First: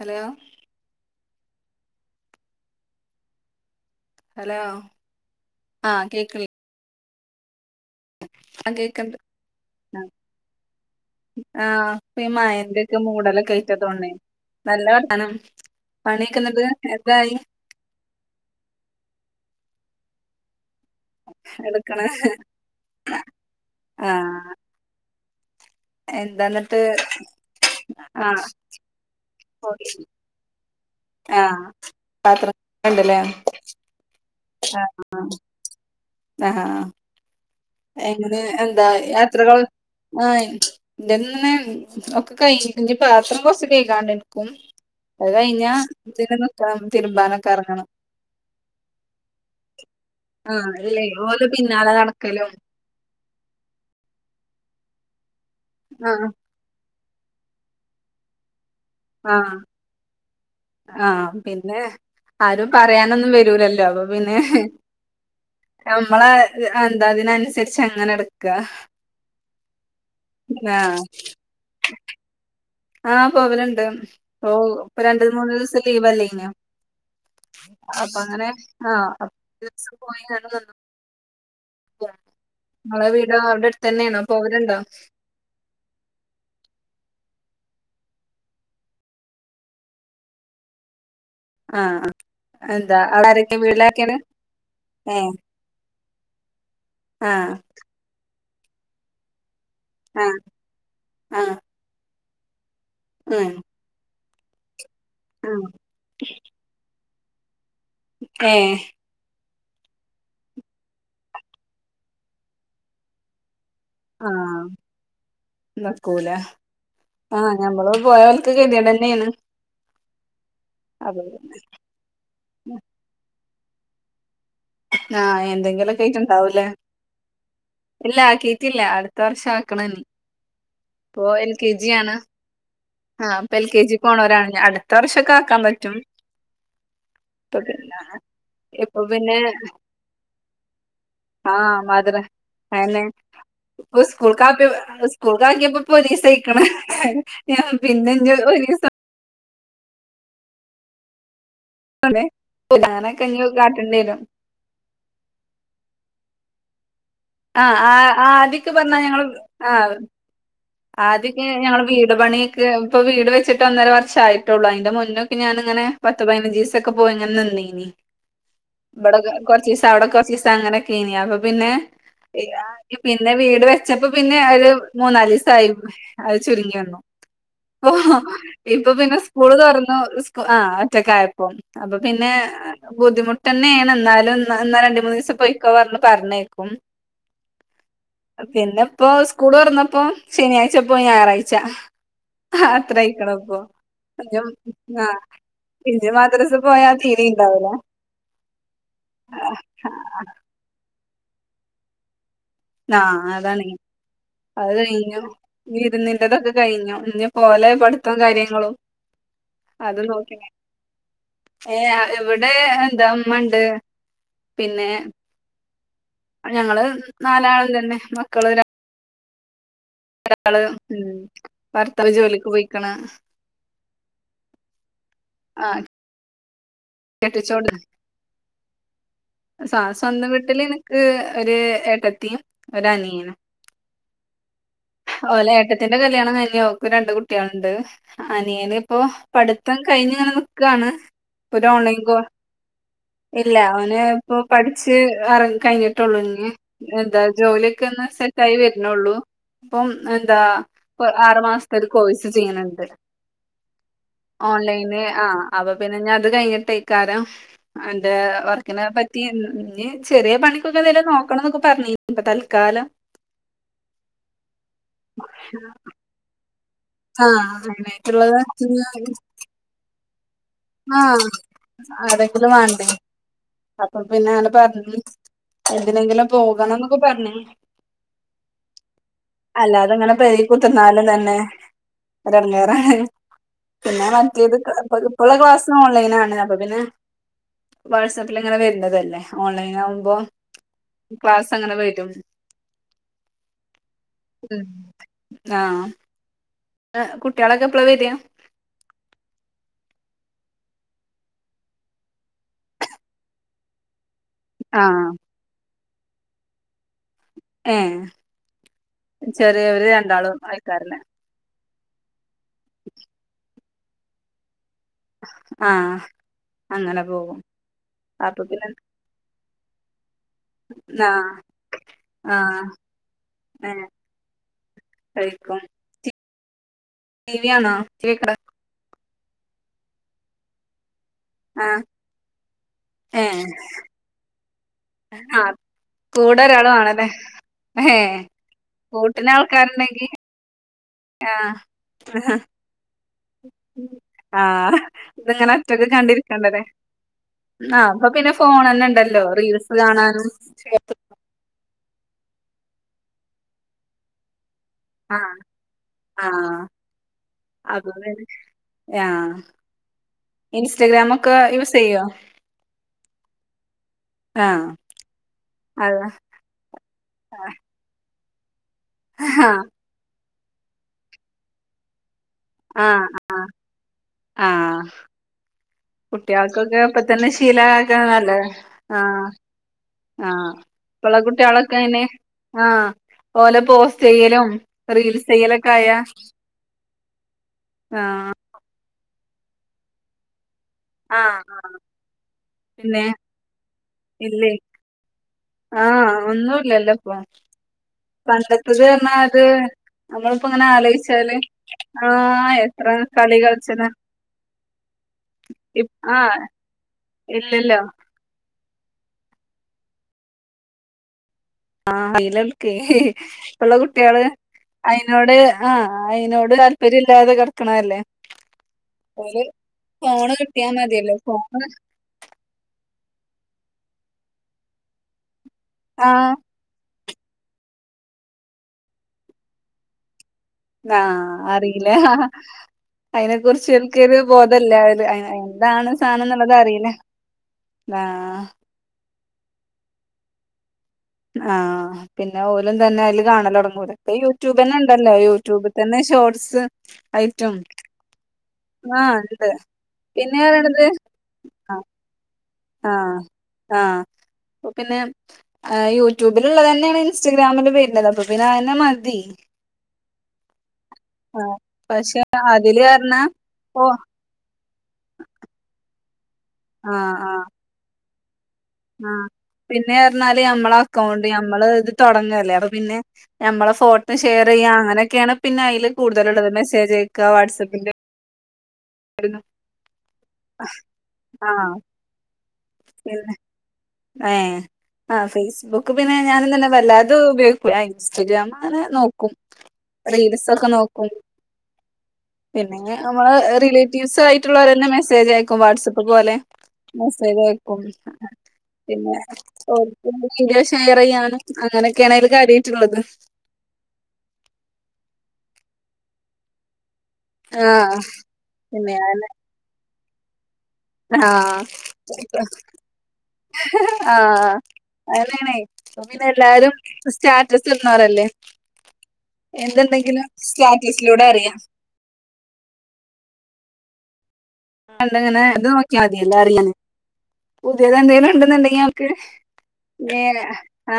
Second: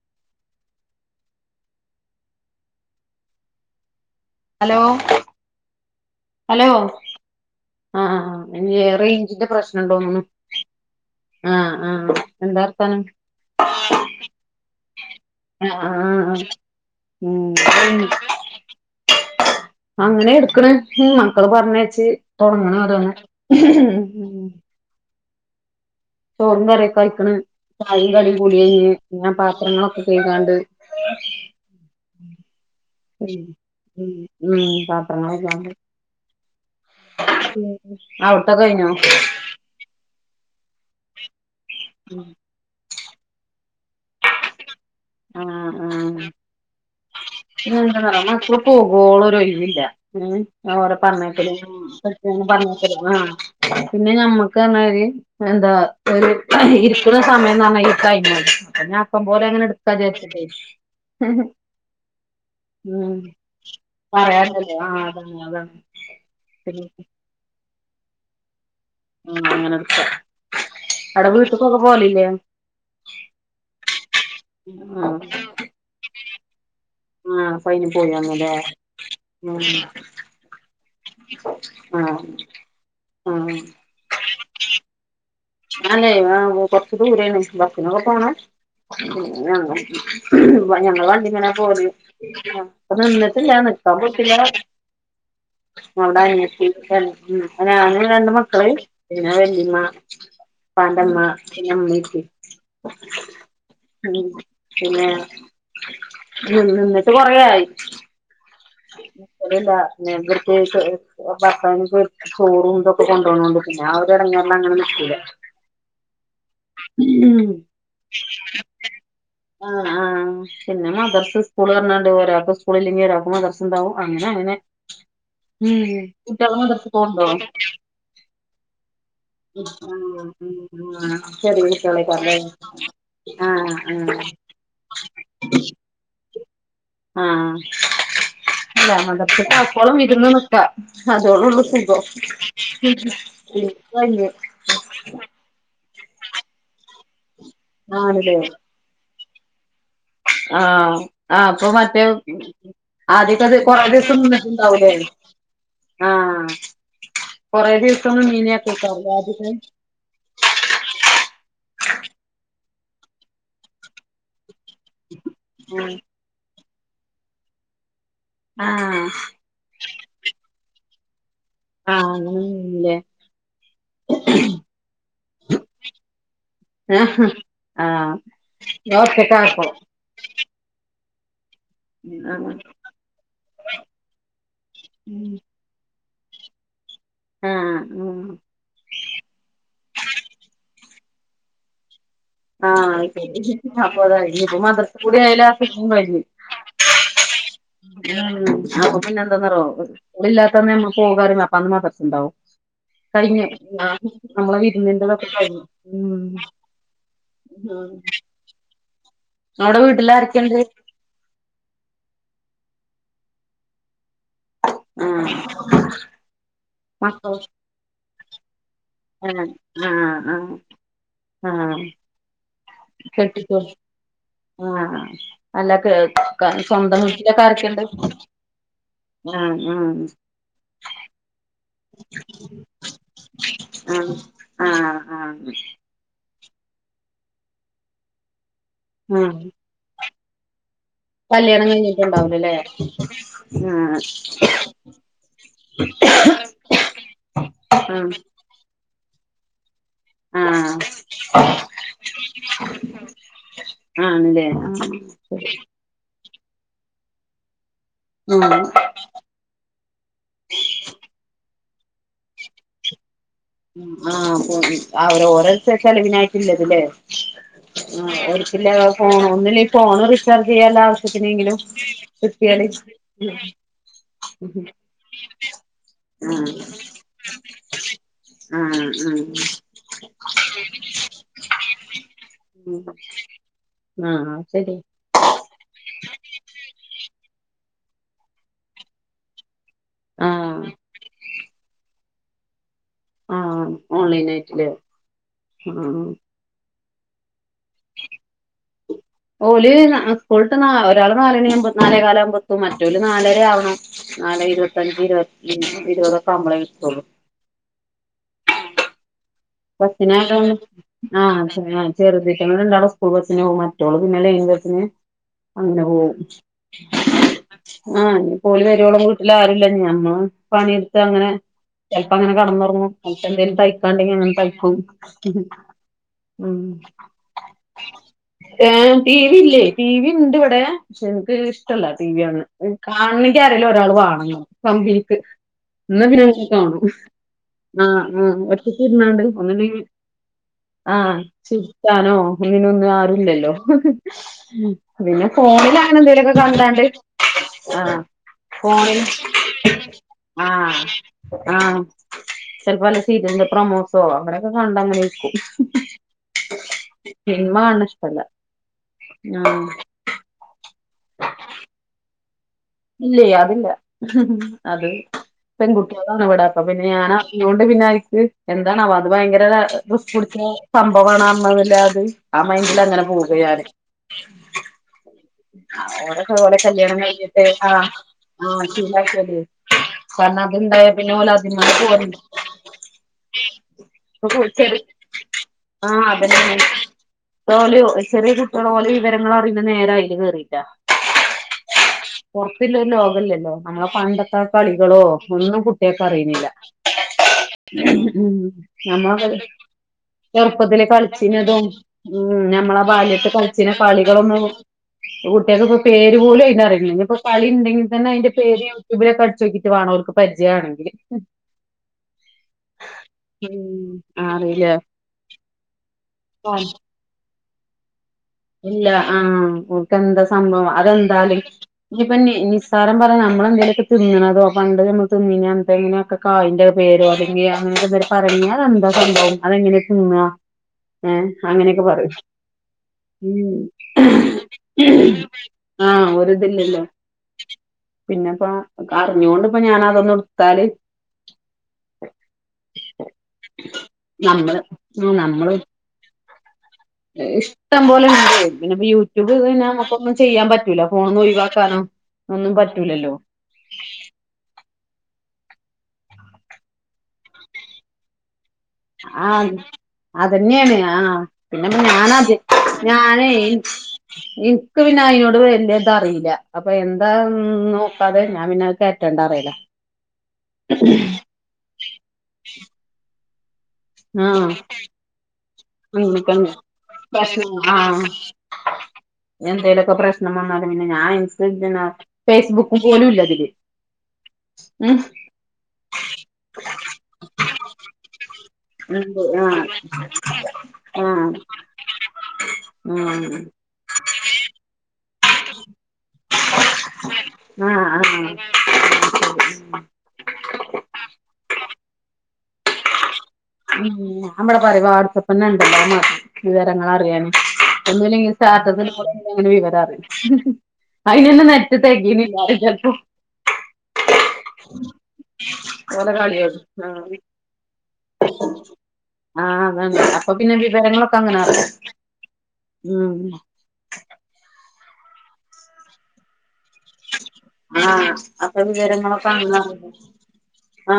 Hello hello hello ആഹ് കേക്ക്‌ണ് hello ആഹ് ആഹ് ആ ഇനി കേക്ക്‌ണ്ട് റേഞ്ചിന്റെ പ്രശ്നണ്ടോന്ന്ണ് ആഹ ഈ മായന്റെക്കെ മൂടലൊക്ക ണ്ടായ്റ്റാ തോന്ണ്‌ നല്ല വർത ആ ആഹ ഉ എന്തായി അങ്ങനെ എടുക്കണ് ഉ മക്കളെ എടുക്കണ പറഞ്ഞയ്ച്ചി തുടങ്ങണ താണ്‌ ഹ് ഹ് ആഹ് ചോറും എന്താന്നിട്ട് കറിയൊക്കഴ്ക്കണ് ചായുംകടിയ് ആഹ് കുടിയയ്ഞ് പിന്നെ പാത്രങ്ങളൊക്കെ കഴ്കാണ്ട് ആഹ് പാത്രം ഉണ്ടല്ലേ ഉ ഉ ഉ പാത്രങ്ങളെകാണ്ട് ആഹ ഹാ എങ്ങനെ അവിടത്തെ എന്താ കഴിഞ്ഞോ യാത്രകൾ ആ ന്റെ ഒക്കെ കൈഞ്ക്ക് പാത്രം കൊച്ച കേക്കാണ്ട്നക്കും അത് കഴിഞ്ഞ ഈന്ക്ക പിന്നെന്താ പറ മക്കള് പോകൊളൊ രൊയ് വില്ലാ ഓലപറഞ്ഞയ്ക്കലും അ നടക്കലും ആ പിന്നെ ഞമ്മക്ക്ന്നർഞാല് പിന്നെന്താ ആഹ് ഒരു ഇ സമം നർഞ്ഞ കഴിഞ്ഞ അക്കം പോലെങ്ങനെ എടുക്കാ ച്ച്ട്ടെ ആഹ പിന്നെ ആരും ഉം പറയാനൊന്നും വരൂലല്ലോ അപ്പൊ പിന്നെ ഹ് പറയാണ്ടല്ലോ ആ അതാണ് അതാണ് നമ്മളെ പിന്നെ എന്താതിനനു രിച് അങ്ങനെടുക്ക ഉ അങ്ങനെക്ക അവ്ടെ വീട്ട്ക്കൊക്കെ പോലില്ലേ ആഹ പവലുണ്ട് ഇപ്പൊ ഇപ്പൊ രണ്ടു ആഹ് മൂന്ന് ദിവസം ലീവ് അല്ലേയ്നൊ അയിന് പോയി അപ്പൊ അങ്ങനെ വന്നുല്ലേ ആ ഉം പോയി [inaudible] ആഹ് നളെ വീടാവിടെടുതന്നെയാണോ പോവലണ്ടോ ആല്ലേ ആ കൊർച്ച് ദൂരാണെ ബ സിനൊക്കെ പോണ ഉ ഞങ്ങ ഞങ്ങ വ ഇങ്ങനെ പോരു ആഹ് എന്താ അത് അവിടെ ന്നിട്ടില്ല ആരൊക്കെ ന്ക്കാൻ വീട്ടിലാരൊക്കെയാണ് പോത്തില്ല ഏഹ് അവിടെ അനിയെതിക്കാണ് ആഹ് ഉ ങ്ങ രണ്ട് മക്കള് പിന്നെ വെല്ലിമ്മ ആഹ് പണ്ടമ്മ പിന്നിമ്മീട്ട് ഏഹ് ഉം, പിന്നെ നിന്നിട്ട് കൊറേ ആയി. ഏഹ് അതല്ല [unintelligible] ഭർത്താവിൻക്ക് ചോറുംന്തൊക്കെ കൊണ്ടോണോണ്ടും. ഞാൻ ഒരു എടങ്ങേർനും ആഹ് അങ്ങനെ നിക്കൂല. നിക്കൂല ആഹ് ഞമ്മള് പോയാ ഓൽക്ക് ഗത്യേടന്നേണ്. ആ പിന്നെ മദർസ് സ്കൂള് പറഞ്ഞാണ്ട് ഒരാക്ക് സ്കൂളില്ലെങ്കി ഒരാക്ക് മദർസ് ഇണ്ടാവും. അങ്ങനെ, അങ്ങനെ ആഹ് ഉം, എന്തെങ്കിലൊക്കെ കുട്ട്യോള് ആയിട്ടുണ്ടാവൂലേ മദർസ്ക്ക് പോണ്ടോ? ഇല്ല ആക്കിയിട്ടില്ല അടുത്ത വർഷം ഉം ആക്കണം ഇനി ആ ഉം ആ ചെറിയ കുട്ട്യോളയ്ക്കാരം ലേ? ആഹ് ഇപ്പ എൽ കെ ജി ക്ക് പോണോരാണ് അടുത്ത വർഷൊക്കെ ആക്കാൻ പറ്റും. ഇപ്പൊ ആഹ് പിന്നെ അല്ല ഇപ്പൊ പിന്നെ മദർസ്ക്കാക്കോളം വിരുന്ന് നിക്കാ ആ അതോളൊള്ളൂ സുഖം. മദ്ര അയന്നെ ഇപ്പൊ പിന്നെ സ്കൂൾക്കാക്യ സ്കൂൾക്കാക്ക്യപ്പൊ ഒരീ സായ്‌ക്ക്ണ്. ഞാൻ ആണല്ലേ പിന്നെഞ്ഞ് ഒരീസം, ആഹ്, ആ ഇപ്പൊ മറ്റേ ആണ് ഞാനൊക്കെ ഇഞ്ഞ് ആദ്യത്തത് കൊറേ കാട്ടേണ്ടി ദിവസം വരും നിന്ന്ട്ട്ണ്ടാവുലേ. ആഹ് ആ, കൊറേ ആ, ദിവസം ആ ആദിക്ക് പറഞ്ഞാ നിന്നീനേക്കാരല്ലേ ഞങ്ങള് ആദ്യൊക്കെ ആ ആദ്യൊക്കെ ഞങ്ങള് വീട് പണിയൊക്കെ ഇപ്പൊ വീട് വെച്ചിട്ട് ഒന്നര വർഷായി. ട്ടൊള്ളു അയിന്റെ മുന്നൊക്കെ ഞാന്ങ്ങനെ പത്ത് പയ്ന ഞ്ചീസൊക്കെ പോയി ഇങ്ങനെ നിന്നീന്ന്. ആഹ് ഇബടെ കൊ കൊറച്ചീസം അവടെ കൊറച്ചീസം അങ്ങനൊക്കേന്ന് അപ്പ പിന്നെ ആഹ് അങ്ങനെ നിന്നില്ലേ പിന്നെ വീട് വെച്ചപ്പോ പിന്നെ ഒരു മൂന്നാലീസ് [unintelligible] അത് ചുരുങ്ങി വന്നു. ആഹ് ഓ ആഹ് ഇപ്പൊ പിന്നെ സ്കൂള് ഒറ്റക്കായപ്പോ തൊറന്നു സ്കു ആ ഇപ്പം. അപ്പ പിന്നെ ആഹ് ബുദ്ധിമുട്ടന്നേണ് ഇന്നാലും ഇന്ന ഇന്നാ രണ്ട്മൂന്നീസം പൊയ്ക്കോ പറഞ്ഞു. പറണേക്കും. ആഹ് ആഹ് പിന്നെപ്പോ സ്കൂള് തൊറന്നപ്പോ, ശനിയാഴ്ച പോയി ഞായറാഴ്ച. ആഹ് അത് അത്രയ്ക്ക്ണ്പ്പോ ശരി അപ്പൊ അതായി ഇഞ്ഞും ഇനിയിപ്പോ മദ്രസ ആ കൂടി ആയാല് സുഖം ഇഞ് കഴിഞ്ഞ് മദ്രസക്കോയാ തീരീണ്ടാവൂല. [unintelligible] അപ്പൊ പിന്നെ എന്താന്നറിയോ സ്കൂളില്ലാത്തന്ന് നമ്മള് പോകാറിമ്പൊ അപ്പ അന്ന് മദർ സ്ണ്ടാവും. ആ അതാണെയ്, അത് കയിഞ്ഞു വിരുന്നിന്റെതൊക്കെ കഴിഞ്ഞു ഉം വിരുന്നിൻ്റതൊക്കെ കയിഞ്ഞു. ഇഞ്ഞിപ്പോലെ ഉം പഠിത്തോം കാര്യങ്ങളും അവിടെ അത് നോക്കിങ്ങ വീട്ടിലാരൊക്കെണ്ട് ഏ ഇവിടെ എന്താ ഇമ്മണ്ട്, പിന്നെ ആ ഞങ്ങള് നാലാളും തന്നെ മക്കള് ര ഏഹ്, ആ, ഉം ആ, ആ ഭർത്താവ് ജോലിക്ക് പോയിക്കണ് കെട്ടിക്കോ ആഹ് ആ അല്ല കേൾക്കാൻ സ്വന്തം വീട്ടിലൊക്കെ ആരൊക്കെണ്ട്? ആ സ ആ സ്വന്തം വീട്ടില് നിക്ക് ഒരു ഏട്ടത്തിയും, ഒരനിയനും. ആ ആ ആ ആ ഓലേട്ടത്തിന്റെ കല്യാണം കയ് ഇഞ്ഞ് ഓക്ക് രണ്ട് കുട്ട്യേള്ണ്ട്. അനിയൻ ഇപ്പോ പഠിത്തം കയ്ഞ്ഞ്ങ്ങനെ നിക്കാണ്. ഒരു കല്യാണം ഓൺലൈൻ കോഴ് കഴിഞ്ഞിട്ടുണ്ടാവൂലല്ലേ ഇല്ല ആ അവന് ഇപ്പൊ പഠിച്ച് എറ കഴിഞ്ഞിട്ടൊള്ളൂ. ഉം, എന്താ ജോലിയൊക്കെ ആ ഒന്ന് സെറ്റ് ആയി വര്ണൊള്ളൂ. ഇപ്പം എന്താ ആ ഇപ്പ ആറു മാസത്ത ഒരു കോഴ്സ് ചെയ്യ്ണ് ണ്ട്. ആണ്ല്ലേ ആ ഓൺലൈന് ആ അപ്പൊ പിന്നെ ഞാൻ അത് കയ്ഞ്ഞിട്ടേക്കാരം അവന്റെ ആ വർക്കിനെ പറ്റി ഇൻ ഇഞ്ഞ് ചെറിയ പണിക്കൊക്കെ എന്തേലും നോക്കണംന്നൊക്കെ പറഞീന്ന് ഇപ്പ തൽക്കാലം. ആ പോ അവരോരൊ ര് ചെലവിനായിട്ട്ള്ളത്. ട്ട്ലേ ആ ആ അതിനായിട്ടുള്ളത് ഓൽക്ക്ല്ലെ ഫോ ഒന്നൂല്ലെയ് ഫോണ് റീചാർജ് ചെയ്യാല്ല ആ ആവശ്യത്തിനെങ്കിലും, ആരെങ്കിലും സത്യാണ്. വേണ്ടേ അപ്പൊ പിന്നെ ആണ് പറഞ്ഞ് എന്തിനെങ്കിലും ആഹ് പോകണംന്നൊക്കെ പറഞീന്ന്. ആഹ് അല്ലാതങ്ങനെ പേരേ കുത്തിരുന്നാലും തന്നെ, അതെടങ്ങേറാണ്. പിന്നെ ആഹ് ആഹ് മറ്റേത് ഇക്ക് ശരി ഇപ ഇപ്പള്ള ക്ലാസ് ഓൺലൈനാണ്. അപ്പൊ പിന്നെ, വാട്സാപ്പിൽ ഇങ്ങനെ വരുന്നതല്ലേ ഓൺലൈൻ ആകുമ്പോ ആഹ് ക്ലാസ് അങ്ങനെവെരും. ആ ഓൺലൈൻ ആയിറ്റ്ല്ലേ? ആഹ് കുട്ട്യാളൊക്കെ എപ്പളാ വെര ഓല് ന്നാ സ്ക്കുള്ട്ട് ന്നാ ഒരാള് നാലണിയാവുമ്പോ നാലേ കാലവുമ്പോത്തും മറ്റോരല് നാലര ആവണം നാലേ ഇരുപത്തഞ്ച് ആഹ് ഇരുപത്തോ മ്മ് ഇരുപതൊക്കെ ആവുമ്പോ എത്തൊള്ളൂ ഏ ചെറിയോർ രണ്ടാളും ബസ്സിനായതോണ്ട് ആയ്ക്കാരംലെ? ആഹ് ചെറുതീറ്റങ്ങൾ രണ്ടാളും സ്കൂൾ ബസ്സിനോകും മറ്റോൾ പിന്നെ ലൈൻ ബസ്സിന് അങ്ങനെ ആഹ് പോവും അങ്ങനെ പോകും ആ അപ്പൊ ഞ്ഞിപ്പോല് പിന്നെ വെരോളം വീട്ടിലാരുല്ലച്ച് ഞമ്മൾ പണിയെടുത്ത് അങ്ങനെ ആഹ് ചെല പ്പോ അങ്ങനെ ആഹ് കെടന്നുറങ്ങു ചെലപ്പോ എന്തെലും ഏഹ് തയ്ക്കാണ്ടെങ്കിൽ അങ്ങനെ ഉം ഹ്മ്മ് മ്മ് ടീവിയാണോ കേൾക്ണ് ടി വി ല്ലേയ് ടി വി ഇണ്ട് വടെ പക്ഷെ ഇൻക്ക് ആഹ് ഇഷ്ട്ടല്ല ടിവിയാണാൻ കാണണെങ്കിൽ ഏഹ് ആരേലും ഒരാൾ വാണം. കമ്പിനിക്ക് ആഹ് ഇന്നാ കൂടെ പിന്നെങ്ങനെ ഒരാള് കാണും വേണല്ലേ ആ ആ ഒറ്റ ഇരുന്നാണ്ട് കണെങ്കി ആ ചിരിക്കാനോ അങ്ങനെ ഒന്നും ആരുല്ലല്ലോ ആഹ് പിന്നെ ഇതിങ്ങനെ ഫോണില് ഒറ്റക്ക് ഞാനെന്ത്യെലൊക്കെ കണ്ടിരിക്കണ്ടല്ലേ കണ്ടാണ്ട് ആ ആഹ് അപ്പൊ പിന്നെ ഫോണന്നെ ഫോണില് ഇണ്ടല്ലോ റീൽസ് കാണാനും ആ ആ ചെലപ്പോ വല്ല സീരിയലിന്റെ പ്രൊമോസോ അങ്ങനെയൊക്കെ കണ്ടങ്ങനെരിക്കും. ആ അപ്പൊ ഇഷ്ടല്ല പിന്നെ ആ ആഹ് ഇൻസ്റ്റഗ്രാമൊക്കെ യൂസ് ചെയ്യോ? ഇല്ലെയ്‌ അതില്ല ആഹ് അത് അതെ പെൺകുട്ടിയാളാണ് ഇവിടെ അപ്പോപിന്നെ ആഹ് ഞാനറിഞ്ഞോണ്ട് പിന്നയ്ക്ക് എന്താണവോ അത് ഭയങ്കര റിസ്കുടിച്ച സംഭവണർഞ്ഞത്? ആ മൈൻഡി ലങ്ങനെ ആഹ് പോകാ ഞാന് ആഹ് അ ഓലൊക്കെ ഓലെ കുട്ട്യാൾക്കൊക്കെ കല്യാണം ഇപ്പ തന്നെ കഴിഞ്ഞിട്ട് ആ ശീലാക്കാൻ നല്ലതാ ആ ആഹ് ശീലകിയാതി കാരണം ആഹ് അത് ഇണ്ടായ പിന്നെ ഇപ്പള്ള ഓലതിമെന്ന് കുട്ട്യാളൊക്കെ അയിന് പോരൂല ആഹ് ഓലെ പോസ്റ്റ് ചെയ്യലും റീൽസ് ചെയ്യലൊക്കെ ആയാ ഓലു ചെറിയ ആഹ് കുട്ടിയാൾ ഓരോ വിവരങ്ങളറിയുന്നെ നേരഅയ്ല് കേറീട്ടാ. ആ ഹ ആ പൊറത്തില്ലൊരു ലോകല്ലല്ലോ? ഞമ്മളെ പണ്ടത്തെ ആ ഇല്ലേ കളികളോ ഒന്നും കുട്ടിക്ക് ആഹ് അറീണില്ല. ഒന്നുല്ലല്ലോ ഇപ്പൊ മം പണ്ടത്തത് പറഞ്ഞാ ഞമ്മളൊക്കെ അത് നമ്മളിപ്പോ ഇങ്ങനെ ചെറുപ്പത്തില് ആലോയിച്ചാല് കളിച്ചീനതും മം ആഹ് ഞമ്മളെ എത്ര ബാല്യതില് കളി കളിച്ച കളിച്ചതാ കളികളൊന്നും ഇപ്പൊ കുട്ടിയാൾക്കിപ്പോ ഇപ്പ ഇപ് പേര് ആഹ് പോലും അയ്ൻ അറിണില്ല ഇഞ്ഞിപ്പോ കളി ഇല്ലല്ലോ ഇണ്ടെങ്കിൽ തെന്നെ അയിന്റെ പേര് യൂട്യൂബിലൊക്കെ അടിച്ചോക്കീട്ട് വാണോൽക്ക് പരിജയാണെങ്കിൽ ആ അയിലോക്കേ ആ ഇപ്പള്ള ഉം കുട്ട്യാള് അറിയില്ല അയിനോട് ആ അയിതനോട് താല്പര്യം ഇല്ലാതെ കെട്ക്കണല്ലേ? ഇല്ല ആ ഓൾല്ക്കെന്താ എന്താ ഫോണ് സംഭവം കിട്ടിയാ മതിയല്ലോ ഫോ അതെന്താലും ഇഞ്ഞിപ്പോ നിസ്സാരം പറഞ് നമ്മളെന്തേലൊക്കെ തിന്ന്ണതോ പണ്ട് ഞമ്മള് തിന്നീന്റെ ആഹ് കായിന്റൊക്കെ പേരോ അല്ലെങ്കി ഏഹ് അങ്ങനെന്തേം പറയാണ്ണെങ്കി അതെന്താ സംഭവം അതെങ്ങനെ തിന്നാ ഏ ആഹ് അങ്ങനെയൊക്കെ അറിയില്ല പറയും. അയിനെ കുറിച്ച് ഓൽക്കൊരു ബോധല്ല ഓല് അയിന് ആ എന്താണ് ഒരി സാധനംന്നുള്ളത് തില്ലല്ലോ? അറിയില്ല ആഹ് പിന്നെപ്പോ അറിഞ്ഞോണ്ട് ഇപ്പോ ഞാന് അതൊന്നെടുത്താല് ആഹ് പിന്നെ ഓലും തെന്നെ അതില് കാണാലെടങ്ങും ഇപ്പോ നമ്മള് യൂട്യൂബന്നെ ഇ ആഹ് ണ്ടല്ലോ നമ്മള് യൂട്യൂബ് തന്നെ ഇഷ്ടം ഷോട്സ് അയ്റ്റും. ഇഷ്ടം പോലെ ണ്ടേയ് പിന്നെപ്പോ യൂട്യൂബ് നമുക്കൊന്നും പിന്നെ ചെയ്യാൻ പറ്റൂല്ല പറയണത് ഫോണ്ന്ന് ഒഴിവാക്കാനോ ഇല്ലല്ലോ? ആഹ് ആഹ് പിന്നെ ആ യൂട്യൂബിലുള്ളതെന്നെണ് ഇൻസ്റ്റാഗ്രാമിലും വേര്ന്നത് അപ്പൊ പിന്നെ പിന്നെ അയന്നെ മതി ആഹ് അതന്നെയാണ് ആ പിന്നെപ്പ പക്ഷെ ഞാനത് അതില് ഞാനത് പറഞ്ഞ ഞാനെയ് ഓ - ഇക്ക് പിന്നെ അയിനോട് വലിയ ഇത് അറീല്ല അപ്പൊ എന്താ ഒന്നും അപ്പതെയ് ആഹ പിന്നെ പറഞ്ഞാല് ഞമ്മള അക്കൗണ്ട് ഞമ്മള് ഇത് തുടങ്ങല്ലേ അപ്പ പിന്നെ ഞമ്മളേ ഫോട്ടോ ഷെയർ ആഹ് ചെയ്യുക അങ്ങനെയൊക്കെയാണ് പിന്നെ അതിൽ കൂടുതലുള്ളത് അങ്ങനൊക്കെണ്ട് മെസ്സേജ്അയക്കുക പ്രശ്നം വാട്സപ്പിന്റെ ആഹ് എന്തേലൊക്കെ പ്രശ്നം വന്നാലും പിന്നെ ഞാൻ ആഹ് ഇൻസ് ഫേസ്ബുക്ക് [unintelligible] ഏ ആ ഫേസ്ബുക്ക് പിന്നെ ഞാനും തന്നെ വല്ല അത് ഉപയോഗികൂല ഇൻസ്റ്റാ അങ്ങനെ ഉണ്ട് നോക്കും ആഹ് റീൽസൊക്കെ നോക്കും ആഹ് പിന്നെങ്ങി നമ്മള് ആഹ് റിലേറ്റീവ്സ് ആയിട്ടുള്ളവരെ മെസ്സേജ് മെസ്സേജ് അയക്കും വാട്ആപ്പ് പോലെ [unintelligible] സ്സേജയക്കും ആഹ് ആഹ് പിന്നെ ഓർക്ക വീഡിയോ ഷെയർ ചെയ്യാണ് അങ്ങനെ ഒക്കെയാണ് അത് കാര്യയി ട്ടുള്ളത് ഉ നമ്മടെ പറയ വാട്സആപ്പ് തന്നെ ഉണ്ടല്ലോ വിവരങ്ങളറിയാൻ ആ പിന്നെ അങ്ങനെ [unintelligible] വിവരം അറിയും ആ [unintelligible] ആഹ അങ്ങനണെ ഓലെ പിന്നെ കളിയോട് എല്ലാരും ആഹ് സ്റ്റാറ്ററ്റസ് ഇടും [unintelligible] ആഹ് അതാണ് എന്ത്ണ്ടെങ്കിലും അപ്പൊ പിന്നെ വിവരങ്ങളൊക്കെ സ്റ്റാറ്റസിലൂടെ അങ്ങനെ അറിയാം അറിയും ഉം ണ്ടങ്ങനെ എത് നോക്കിയാൽ മതി എല്ലാ അറിയാന് പുതിയത് ആഹ് എന്തെിലും അപ്പൊ ഉണ്ടെന്നുണ്ടെങ്കിൽ ഞക്ക് വിവരങ്ങളൊക്കെ അങ്ങനെ അറിയും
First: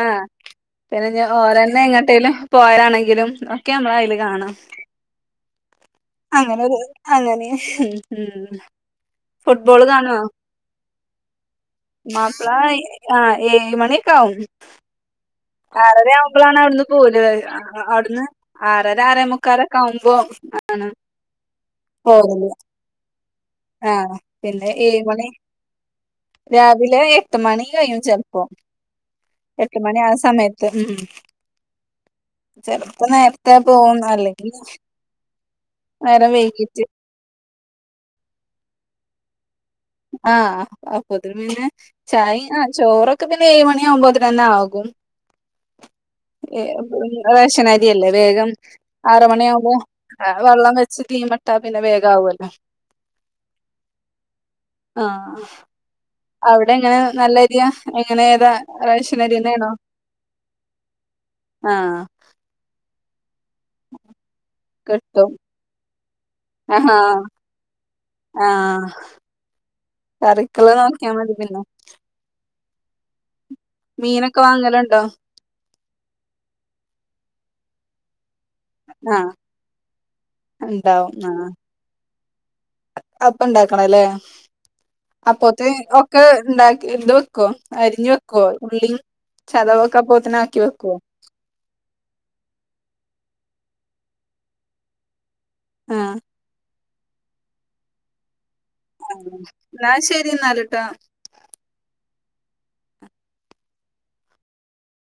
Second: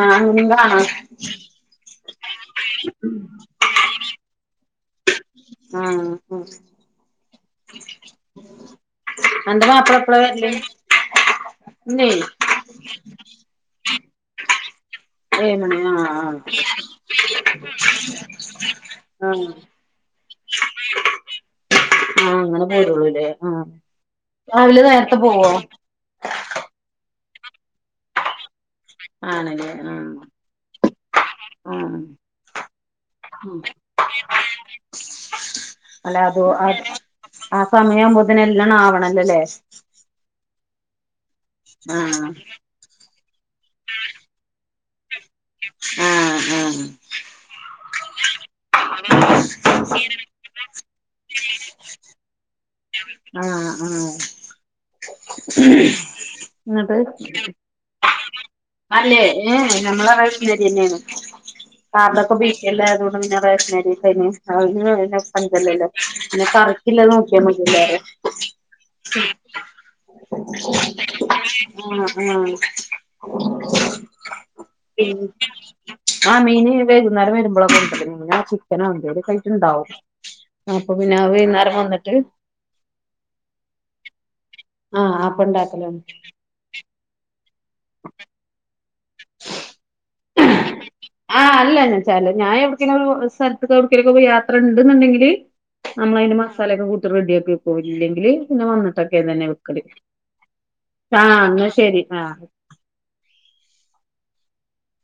ആഹ അങ്ങനിം കാണാം പിന്നെ [unintelligible] അന്നെ എങ്ങട്ടേും പോയരാണെങ്കിലും ഒക്കെ നമ്മള അതിൽ കാണാം ആഹ ആ അങ്ങന മ് മ് അന്റെ ഫുട്ബോള് മാപ്പള കാണുവ എപ്പളാ വരല് ഇന്നേ മാപ്പിള ആഹ ഏയ് മണിക്കാവും ഏഴ് മണി ആഹ് ആറര ആഹ് ആവുമ്പോളാണ് അവിടുന്ന് പോലണത് അവിടുന്ന് ആറര ആഹ് ആറമുക്കാലോക്കെ ആവുമ്പോ ആണോ ഹോ ആഹ് അങ്ങനെ പോരുള്ളൂല്ലേ ആഹ് ആഹ പിന്നെ രാവിലെ ഏഴ് നേരത്തെ മണി പോവോ രാവിലെ എട്ട് മണി കഴിയും ചിലപ്പോ പോ ആണല്ലേ എട്ട് മണി ആ ആഹ് സമയത്ത് ഉം ആഹ് ചെലപ്പോ നേരത്തെ ഉം പോവുന്നല്ലെ [unintelligible] ആ സമയ ആകുമ്പോതിനെ എല്ലാംണം ആവണല്ലോല്ലേ അപ്പൊതിന് പിന്നെ ആഹ് ചായ ആ ചോറൊക്കെ പിന്നെ ഏഴ് മണി ആകുമ്പോ തിനന്നേ ആകും ആ റേഷനരിയല്ലേ വേഗം ആറ് മണിയവുമ്പോ വെള്ളം വെ കുറച്ചു തീമട്ട പിന്നെ വേഗം ആവല്ലോ ആഹ ആ ആഹ അവിടെ എങ്ങനെ നല്ല അരിയാ എങ്ങനെ ഏതാ അല്ലെ റേഷനരിന്നെയാണോ ഏഹ് നമ്മളവിടെ റേഷൻ അരിന്നെയാണ് ആഹ് കാർടെക്കെ ബിപിൽ അയതുകൊണ്ട് പിന്ന കിട്ടും [unintelligible] പിന്നെ ആഹാ കരിക്കില്ലത് നോക്കിയ മതിയല്ലെ ആഹ് കറിക്കുള്ളത് നോക്കിയാൽ മതി പിന്നെ ആ ആ മീനൊക്കെ വാങ്ങലുണ്ടോ? ആ മീന് വേകുന്നേരം വരുമ്പോ [unintelligible] ചിക്കനോ എന്തങ്കിലും ആഹ് ആയിട്ട്ട്ടുണ്ടാവും അപ്പൊ പിന്നെ വൈകുന്നേരം വന്നിട്ട് അപ്പൊ ഇണ്ടാക്കണല്ലേ ആ അപ്പൊ അപ്പത്തെ ഉണ്ടാക്കലാണ് ഒക്കെ ഇ ണ്ടാക്ക എന്ത് വെക്കുവോ അരിഞ്ഞു വെക്കുവോ ഉള്ള ചതവെക്കാ പോത്തന്നെ ആക്കി വെക്കുവോ ആ അല്ല ഞാൻ ഞാൻ എവിടെക്കിന് സ്ഥലത്തിലെവിടൊക്കിന് പോ യാത്ര ഇണ്ടുണ്ടെങ്കിൽ ആഹ് നമ്മള അതി മസാലൊക്കെ കൂട്ടി റെഡിയാക്കി വെക്കും ഇല്ലെങ്കില് പിന്നെ വന്നിട്ടൊക്കെ ആഹ് തന്നെ വക്കല് ഇന്നാ ശരി ഇന്നാല്ട്ടോ. ആ എന്നാ ശരി ആ